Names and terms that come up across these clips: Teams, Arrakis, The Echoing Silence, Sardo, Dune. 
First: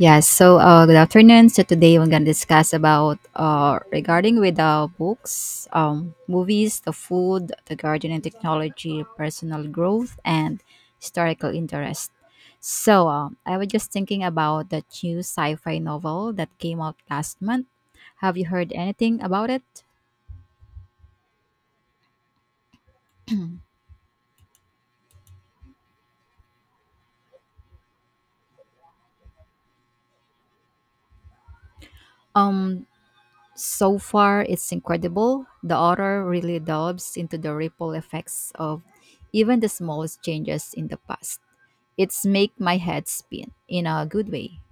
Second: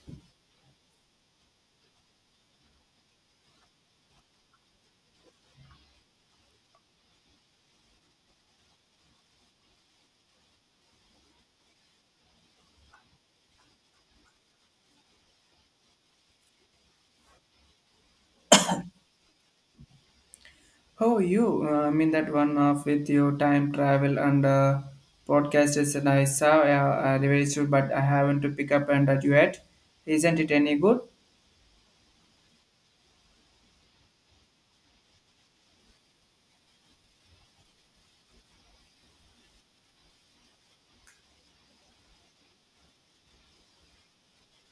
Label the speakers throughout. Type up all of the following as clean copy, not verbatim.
Speaker 1: Yes. So, good afternoon. So today we're gonna discuss about regarding with books, movies, the food, the garden and technology, personal growth, and historical interest. So, I was just thinking about the new sci-fi novel that came out last month. Have you heard anything about it?
Speaker 2: Oh, you? I mean that one off with your time travel and podcast is I saw I reviewed, but I haven't to pick up and that yet. Isn't it any good?
Speaker 1: um, So far, it's incredible. The author really delves into the ripple effects of even the smallest changes in the past. It's make my head spin in a good way.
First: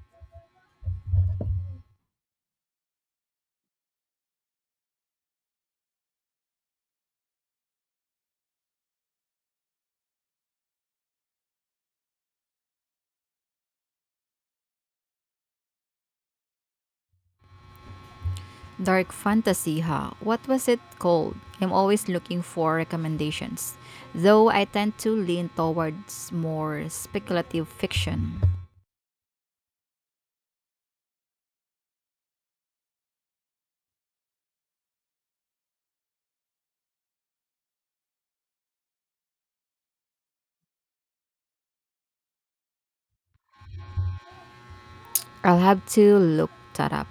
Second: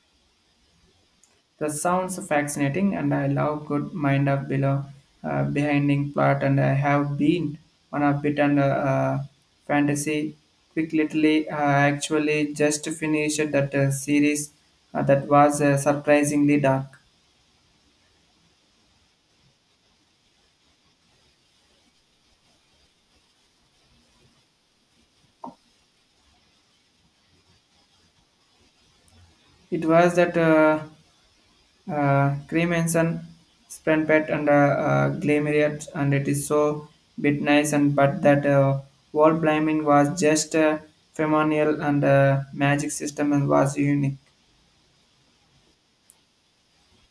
Speaker 2: The sounds fascinating, and I love good mind of below behinding plot, and I have been on a bit and fantasy. Quick, literally, actually just finished that series that was surprisingly dark.
Speaker 1: Dark fantasy, huh? What was it called? I'm always looking for recommendations, though I tend to lean towards more speculative fiction.
Speaker 2: It was that. Cremation, spent and glamorious, and it is so bit nice. And but that wall climbing was just phenomenal, and magic system and was unique.
Speaker 1: I'll have to look that up.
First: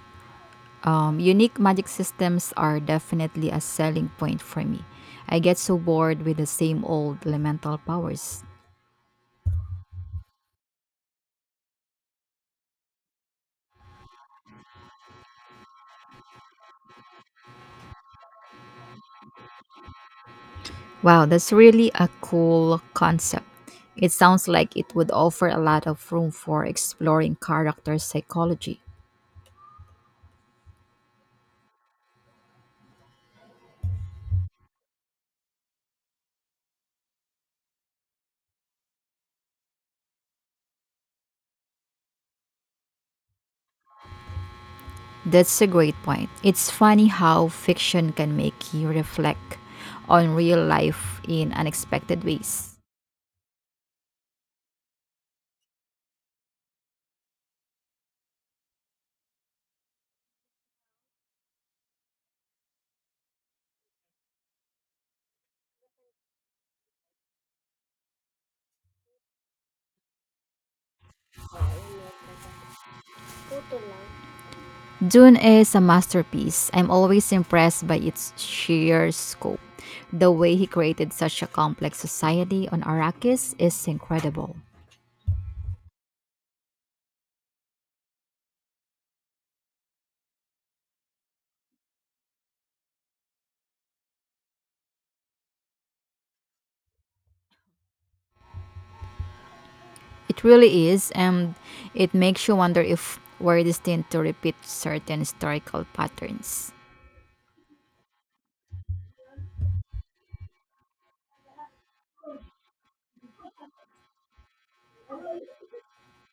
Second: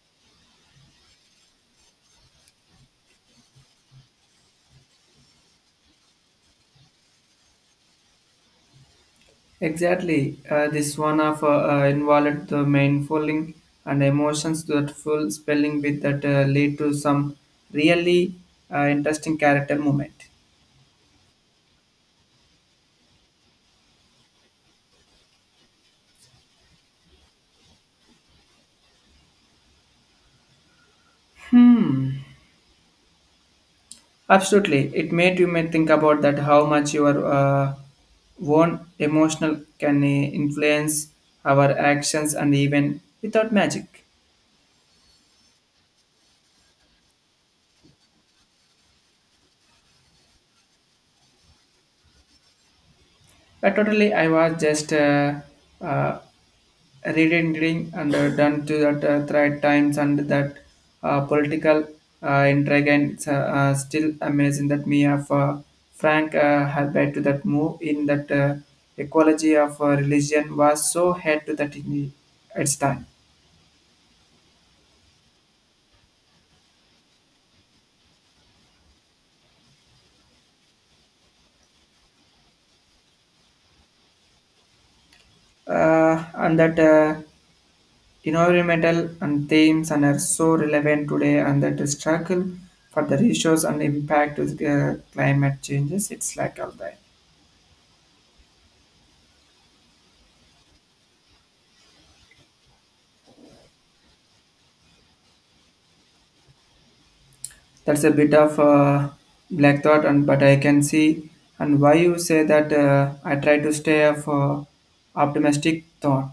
Speaker 1: Unique magic systems are definitely a selling point for me. I get so bored with the same old elemental powers.
Speaker 2: Exactly, this one of involved the main falling and emotions that full spelling bit that lead to some really interesting character moment.
Speaker 1: Wow, that's really a cool concept. It sounds like it would offer a lot of room for exploring character psychology.
Speaker 2: Hmm. Absolutely, it made you may think about that how much your own emotional can influence our actions and even without magic.
Speaker 1: That's a great point. It's funny how fiction can make you reflect on real life in unexpected ways.
Speaker 2: But totally, I was just uh, reading and done to that thread times and that political intrigue and it's, still amazing that me of Frank Herbert to that move in that ecology of religion was so head to that in its time.
Speaker 1: Dune is a masterpiece. I'm always impressed by its sheer scope. The way he created such a complex society on Arrakis is incredible.
Speaker 2: And that environmental and themes and are so relevant today and that the struggle for the ratios and impact of climate changes it's like all that
Speaker 1: It really is, and it makes you wonder if we're destined to repeat certain historical patterns.
Speaker 2: that's a bit of black thought and but I can see and why you say that I try to stay of optimistic thought.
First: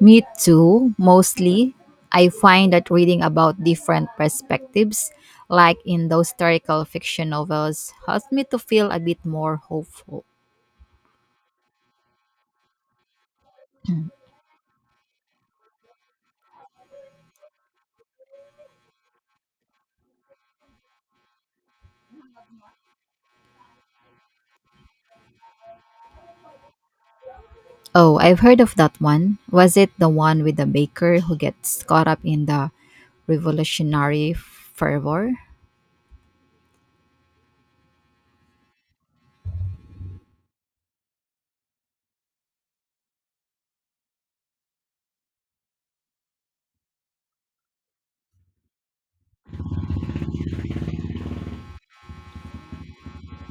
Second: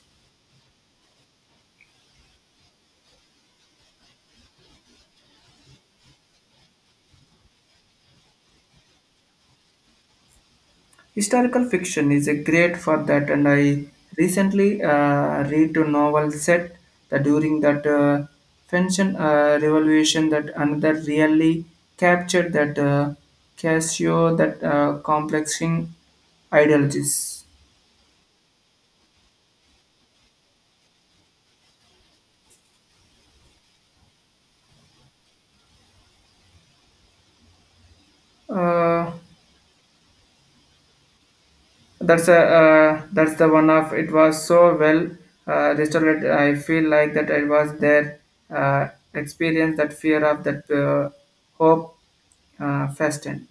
Speaker 1: Me too, mostly. I find that reading about different perspectives, like in those historical fiction novels, helps me to feel a bit more hopeful.
Speaker 2: Historical fiction is a great for that, and I recently read a novel set that during that French Revolution that another really captured that Casio that complexing ideologies.
Speaker 1: Oh, I've heard of that one. Was it the one with the baker who gets caught up in the revolutionary fervor?
Speaker 2: Uh, that's the one of it was so well restored. I feel like that it was their uh, experience that fear of that hope fastened.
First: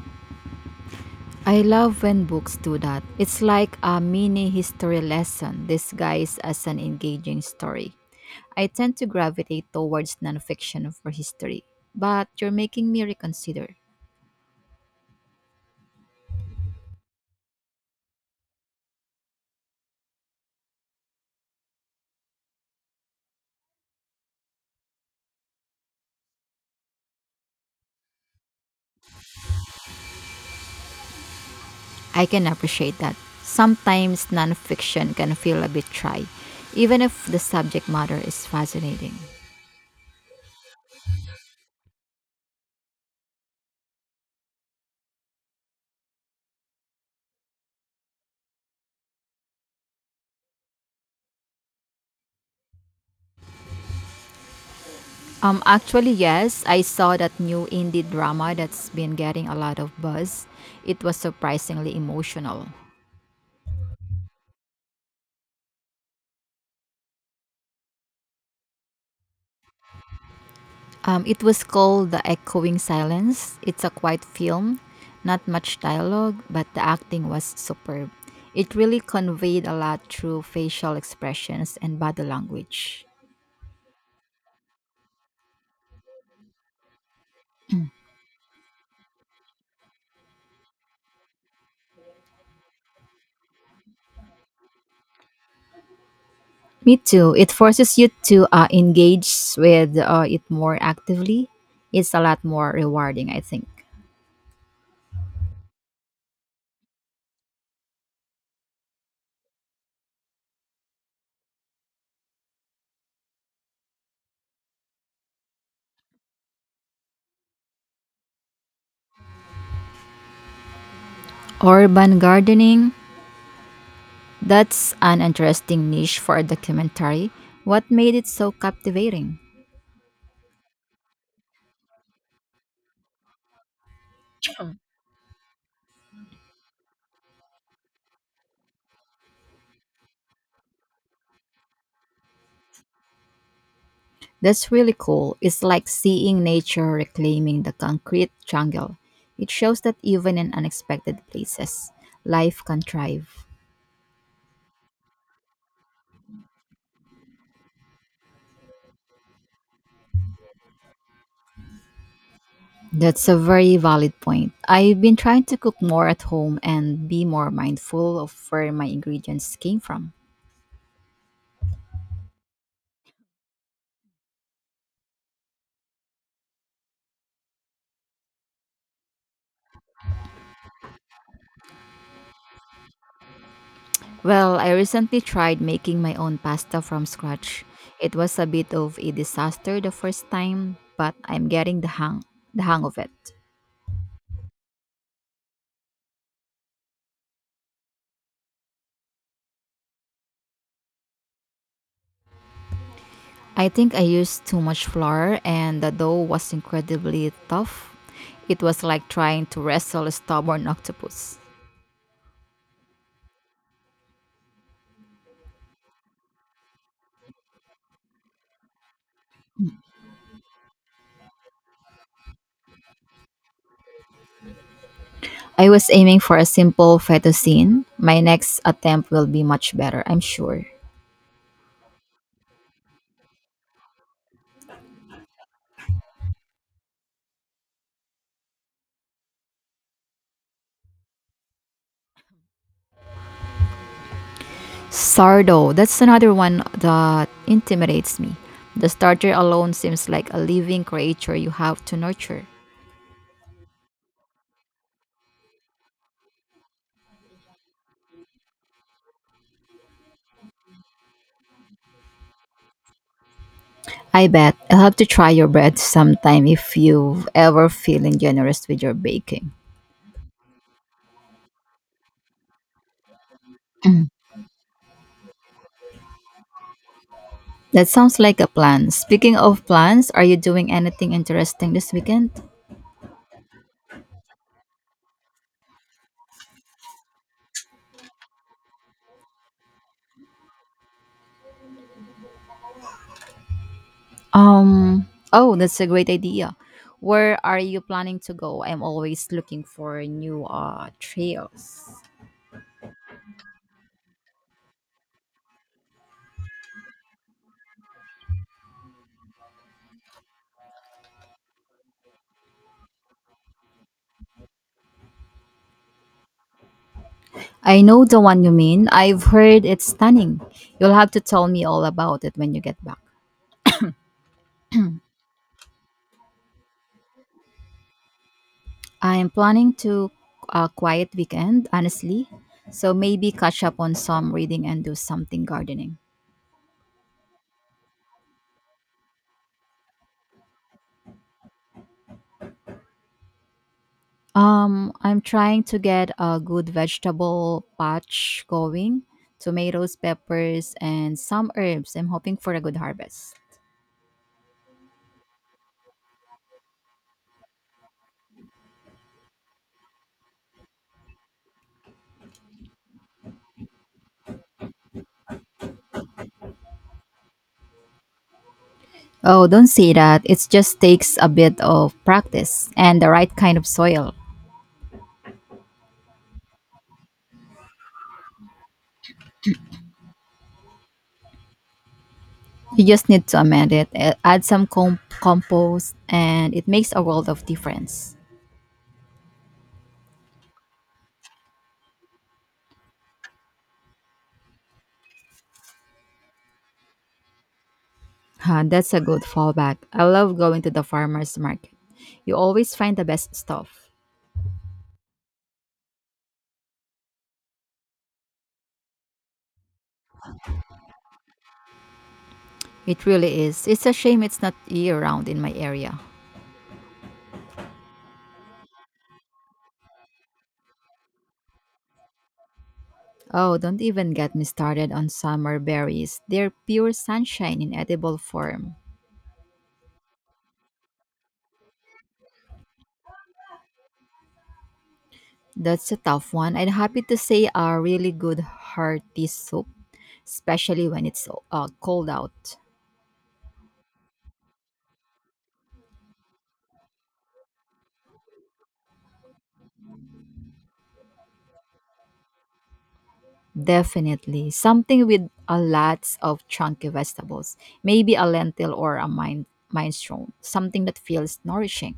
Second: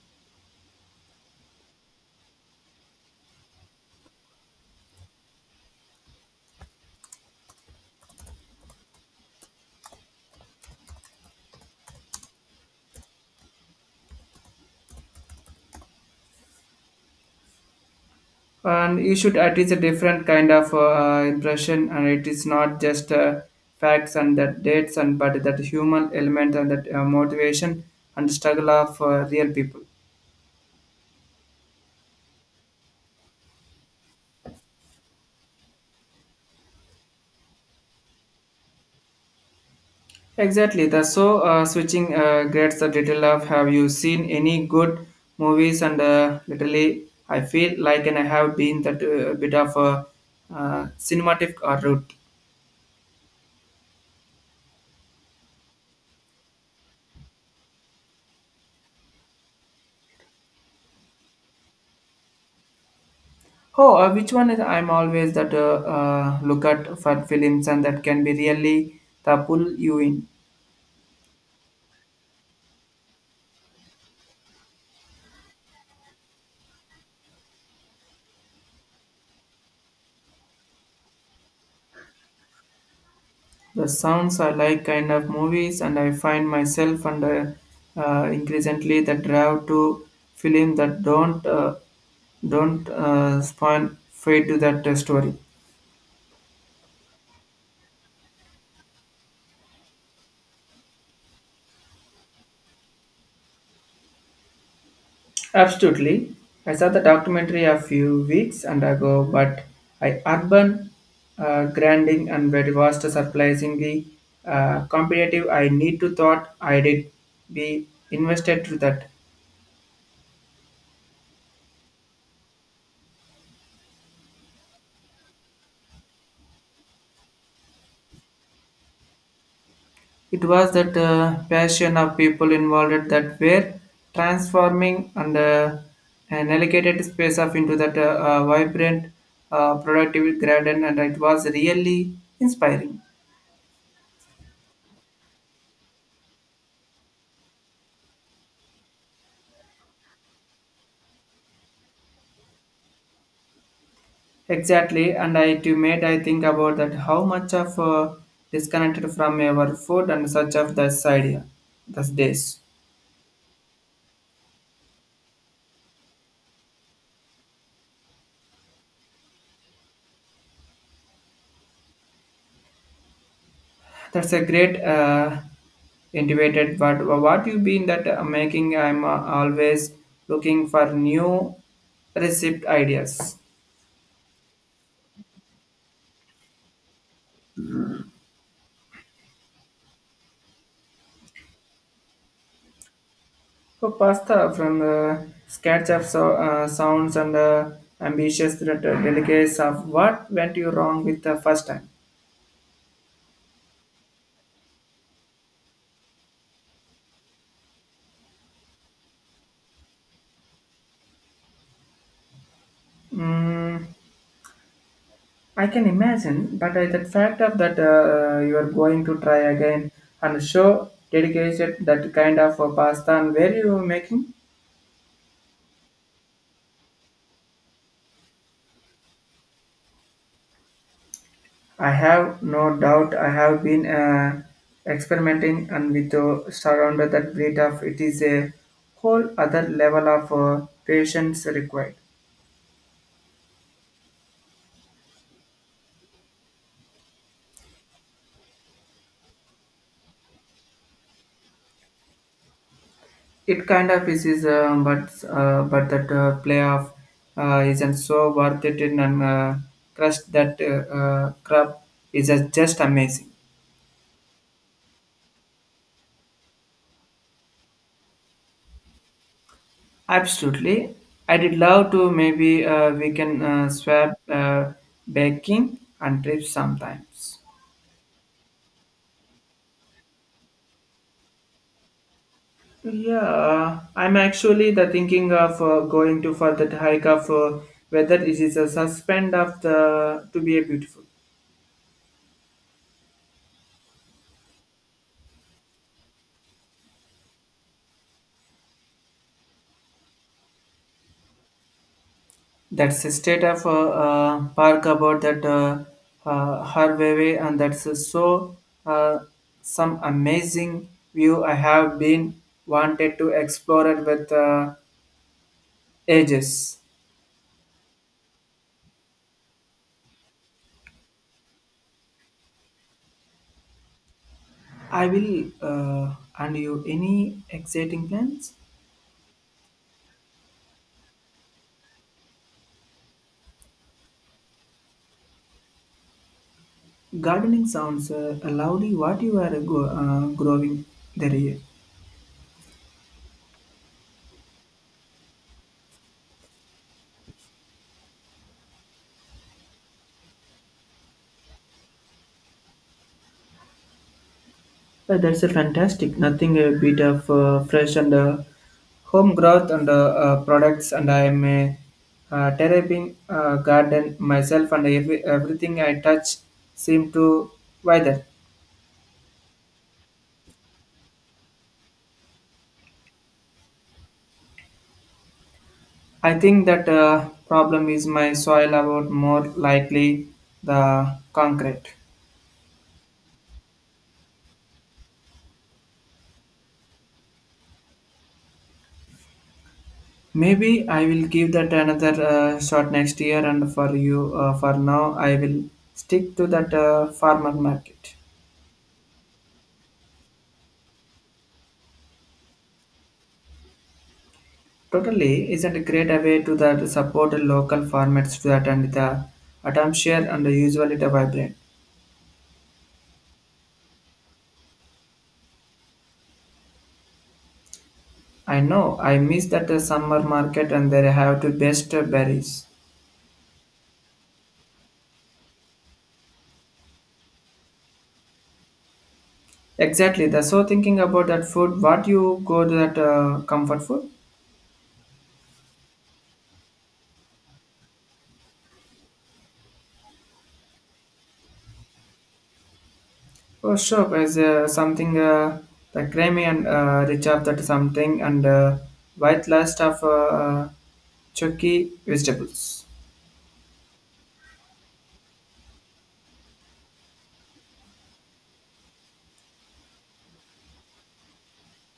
Speaker 1: I love when books do that. It's like a mini history lesson disguised as an engaging story. I tend to gravitate towards nonfiction for history, but you're making me reconsider.
Speaker 2: And you should at least a different kind of impression and it is not just facts and that dates and but that human element and that motivation and struggle of real people.
Speaker 1: I can appreciate that. Sometimes nonfiction can feel a bit dry, even if the subject matter is fascinating.
Speaker 2: Exactly the so switching grades the little of have you seen any good movies and literally I feel like and I have been that bit of a cinematic or route.
Speaker 1: Actually, yes, I saw that new indie drama that's been getting a lot of buzz. It was surprisingly emotional.
Speaker 2: Oh, which one is I'm always that look at for films and that can be really that pull you in.
Speaker 1: It was called The Echoing Silence. It's a quiet film, not much dialogue, but the acting was superb. It really conveyed a lot through facial expressions and body language.
Speaker 2: The sounds I like kind of movies, and I find myself under increasingly the drive to film that don't spawn fade to that story.
Speaker 1: Me too. It forces you to engage with it more actively. It's a lot more rewarding, I think.
Speaker 2: Absolutely. I saw the documentary a few weeks and ago, but I urban grinding and very vast surprisingly competitive. I need to thought I did be invested to that.
Speaker 1: Urban gardening. That's an interesting niche for a documentary. What made it so captivating?
Speaker 2: It was that passion of people involved that were transforming and an allocated space of into that vibrant productive garden, and it was really inspiring.
Speaker 1: That's really cool. It's like seeing nature reclaiming the concrete jungle. It shows that even in unexpected places, life can thrive.
Speaker 2: Exactly, and I too made I think about that how much of disconnected from our food and such of the side those days.
Speaker 1: That's a very valid point. I've been trying to cook more at home and be more mindful of where my ingredients came from.
Speaker 2: That's a great intuited. But what you been that making? I'm always looking for new receipt ideas.
Speaker 1: Well, I recently tried making my own pasta from scratch. It was a bit of a disaster the first time, but I'm getting the hang of it.
Speaker 2: For pasta from the sketch of so, sounds and ambitious that, delicacies of what went you wrong with the first time.
Speaker 1: I think I used too much flour and the dough was incredibly tough. It was like trying to wrestle a stubborn octopus.
Speaker 2: Mm. I can imagine, but the fact of that you are going to try again and show dedicated that kind of pasta and where you are making.
Speaker 1: I was aiming for a simple fettuccine. My next attempt will be much better, I'm sure.
Speaker 2: I have no doubt. I have been experimenting and with surrounded that breed of it is a whole other level of patience required.
Speaker 1: Sardo. That's another one that intimidates me. The starter alone seems like a living creature you have to nurture.
Speaker 2: It kind of is, but but that playoff isn't so worth it in and crust that crab is just amazing.
Speaker 1: I bet I'll have to try your bread sometime if you've ever feeling generous with your baking.
Speaker 2: Absolutely. I did love to maybe we can swap baking and trips sometimes.
Speaker 1: That sounds like a plan. Speaking of plans, are you doing anything interesting this weekend?
Speaker 2: Yeah, I'm actually the thinking of going to for that hike of whether it is a suspend of the to be a beautiful.
Speaker 1: Um, oh, that's a great idea. Where are you planning to go? I'm always looking for new trails.
Speaker 2: That's a state of park about that Harvey and that's uh, some amazing view I have been wanted to explore it with ages.
Speaker 1: I know the one you mean. I've heard it's stunning. You'll have to tell me all about it when you get back.
Speaker 2: I will. And you, any exciting plans?
Speaker 1: I'm planning to a quiet weekend, honestly. So maybe catch up on some reading and do something gardening.
Speaker 2: Gardening sounds lovely. What you are growing there? Yeah.
Speaker 1: I'm trying to get a good vegetable patch going. Tomatoes, peppers, and some herbs. I'm hoping for a good harvest.
Speaker 2: That's a fantastic. Nothing a bit of fresh and home growth and products. And I am a terrapin garden myself, and every, everything I touch seem to wither.
Speaker 1: Oh, don't say that. It just takes a bit of practice and the right kind of soil.
Speaker 2: I think that problem is my soil about more likely the concrete.
Speaker 1: You just need to amend it, add some compost, and it makes a world of difference.
Speaker 2: Maybe I will give that another shot next year, and for you, for now, I will stick to that farmer market.
Speaker 1: Huh, that's a good fallback. I love going to the farmer's market. You always find the best stuff.
Speaker 2: Totally, isn't a great way to that support local farmers to that and the atmosphere and usually the vibrant.
Speaker 1: It really is. It's a shame it's not year round in my area.
Speaker 2: I know I miss that summer market and they have the best berries.
Speaker 1: Oh, don't even get me started on summer berries. They're pure sunshine in edible form.
Speaker 2: Exactly. The so thinking about that food, what you go to that comfort food?
Speaker 1: That's a tough one. I'm happy to say a really good hearty soup, especially when it's cold out.
Speaker 2: Oh, sure. There's something the creamy and rich of that something and white last of chucky vegetables.
Speaker 1: Definitely. Something with a lots of chunky vegetables. Maybe a lentil or a mind minestrone. Something that feels nourishing.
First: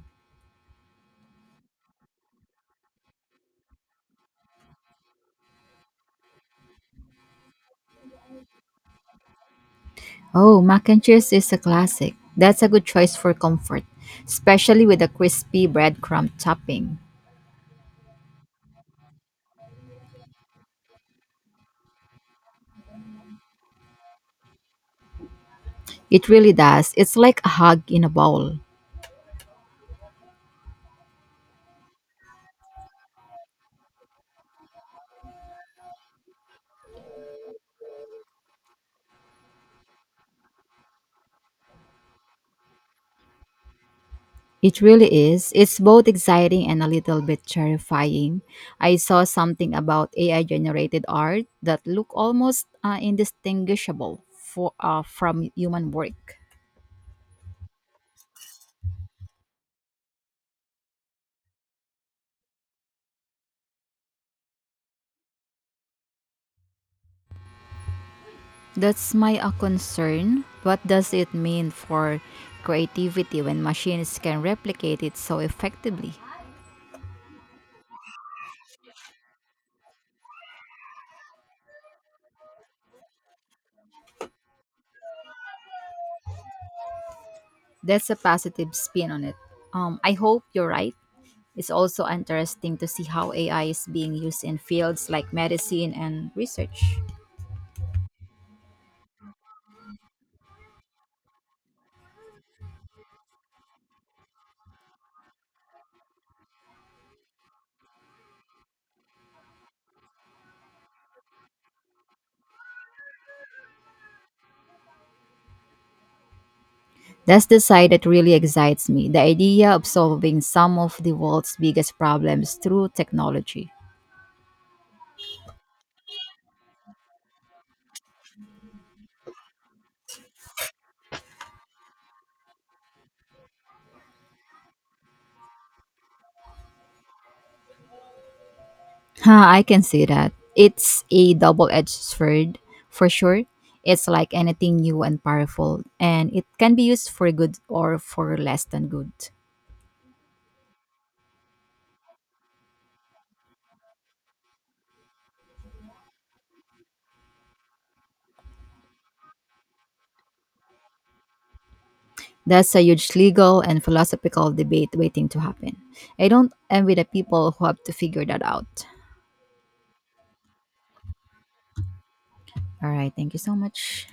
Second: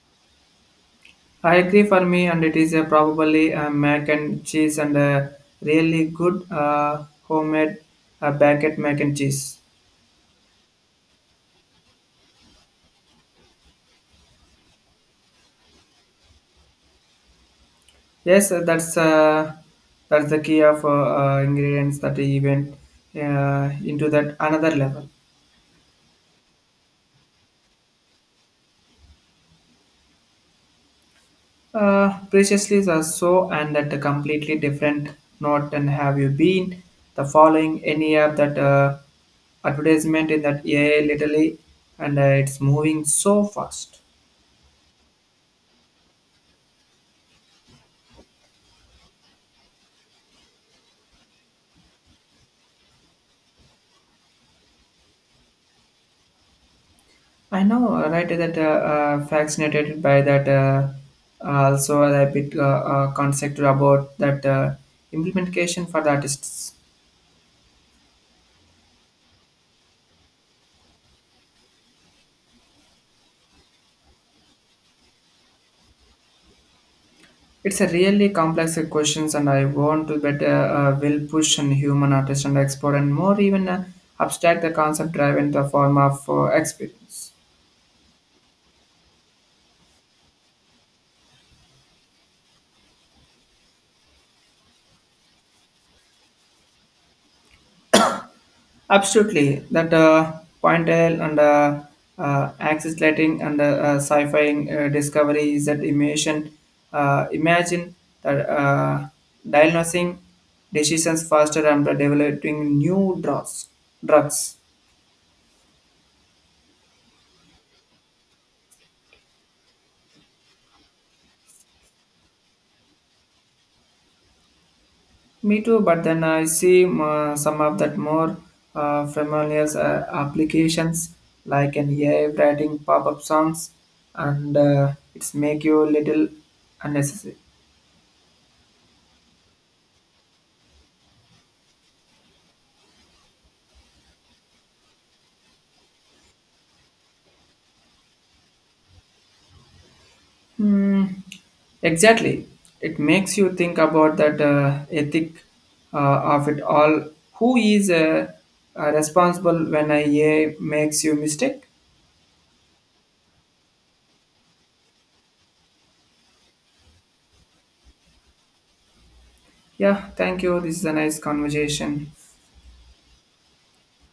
Speaker 2: I agree for me, and it is probably a mac and cheese and a really good homemade baguette mac and cheese.
Speaker 1: Oh, mac and cheese is a classic. That's a good choice for comfort, especially with a crispy breadcrumb topping.
Speaker 2: Yes, that's that's the key of ingredients that even into that another level.
Speaker 1: It really does. It's like a hug in a bowl.
Speaker 2: Preciously or so, and that a completely different note than have you been. The following any app that advertisement in that AI literally, and it's moving so fast.
Speaker 1: It really is. It's both exciting and a little bit terrifying. I saw something about AI generated art that looked almost indistinguishable from human work.
Speaker 2: I know, right? That fascinated by that. Also, a bit concept about that implementation for the artists.
Speaker 1: That's my concern. What does it mean for creativity when machines can replicate it so effectively?
Speaker 2: It's a really complex questions, and I want to better will push and human artist and explore and more even abstract the concept drive in the form of experience.
Speaker 1: That's a positive spin on it. I hope you're right. It's also interesting to see how AI is being used in fields like medicine and research.
Speaker 2: Absolutely, that point L and axis lighting and sci-fi discovery is that immersion. Imagine that diagnosing decisions faster and developing new drugs. Drugs.
Speaker 1: That's the side that really excites me the idea of solving some of the world's biggest problems through technology.
Speaker 2: Me too, but then I see some of that more familiar applications like an AI writing pop-up songs, and it's make you little unnecessary.
Speaker 1: Huh, I can see that. It's a double edged sword, for sure. It's like anything new and powerful, and it can be used for good or for less than good.
Speaker 2: Hmm. Exactly, it makes you think about that ethic uh, of it all. Who is responsible when a AI makes you mistake?
Speaker 1: That's a huge legal and philosophical debate waiting to happen. I don't envy the people who have to figure that out.
Speaker 2: Yeah, thank you. This is a nice conversation.
Speaker 1: All right, thank you so much.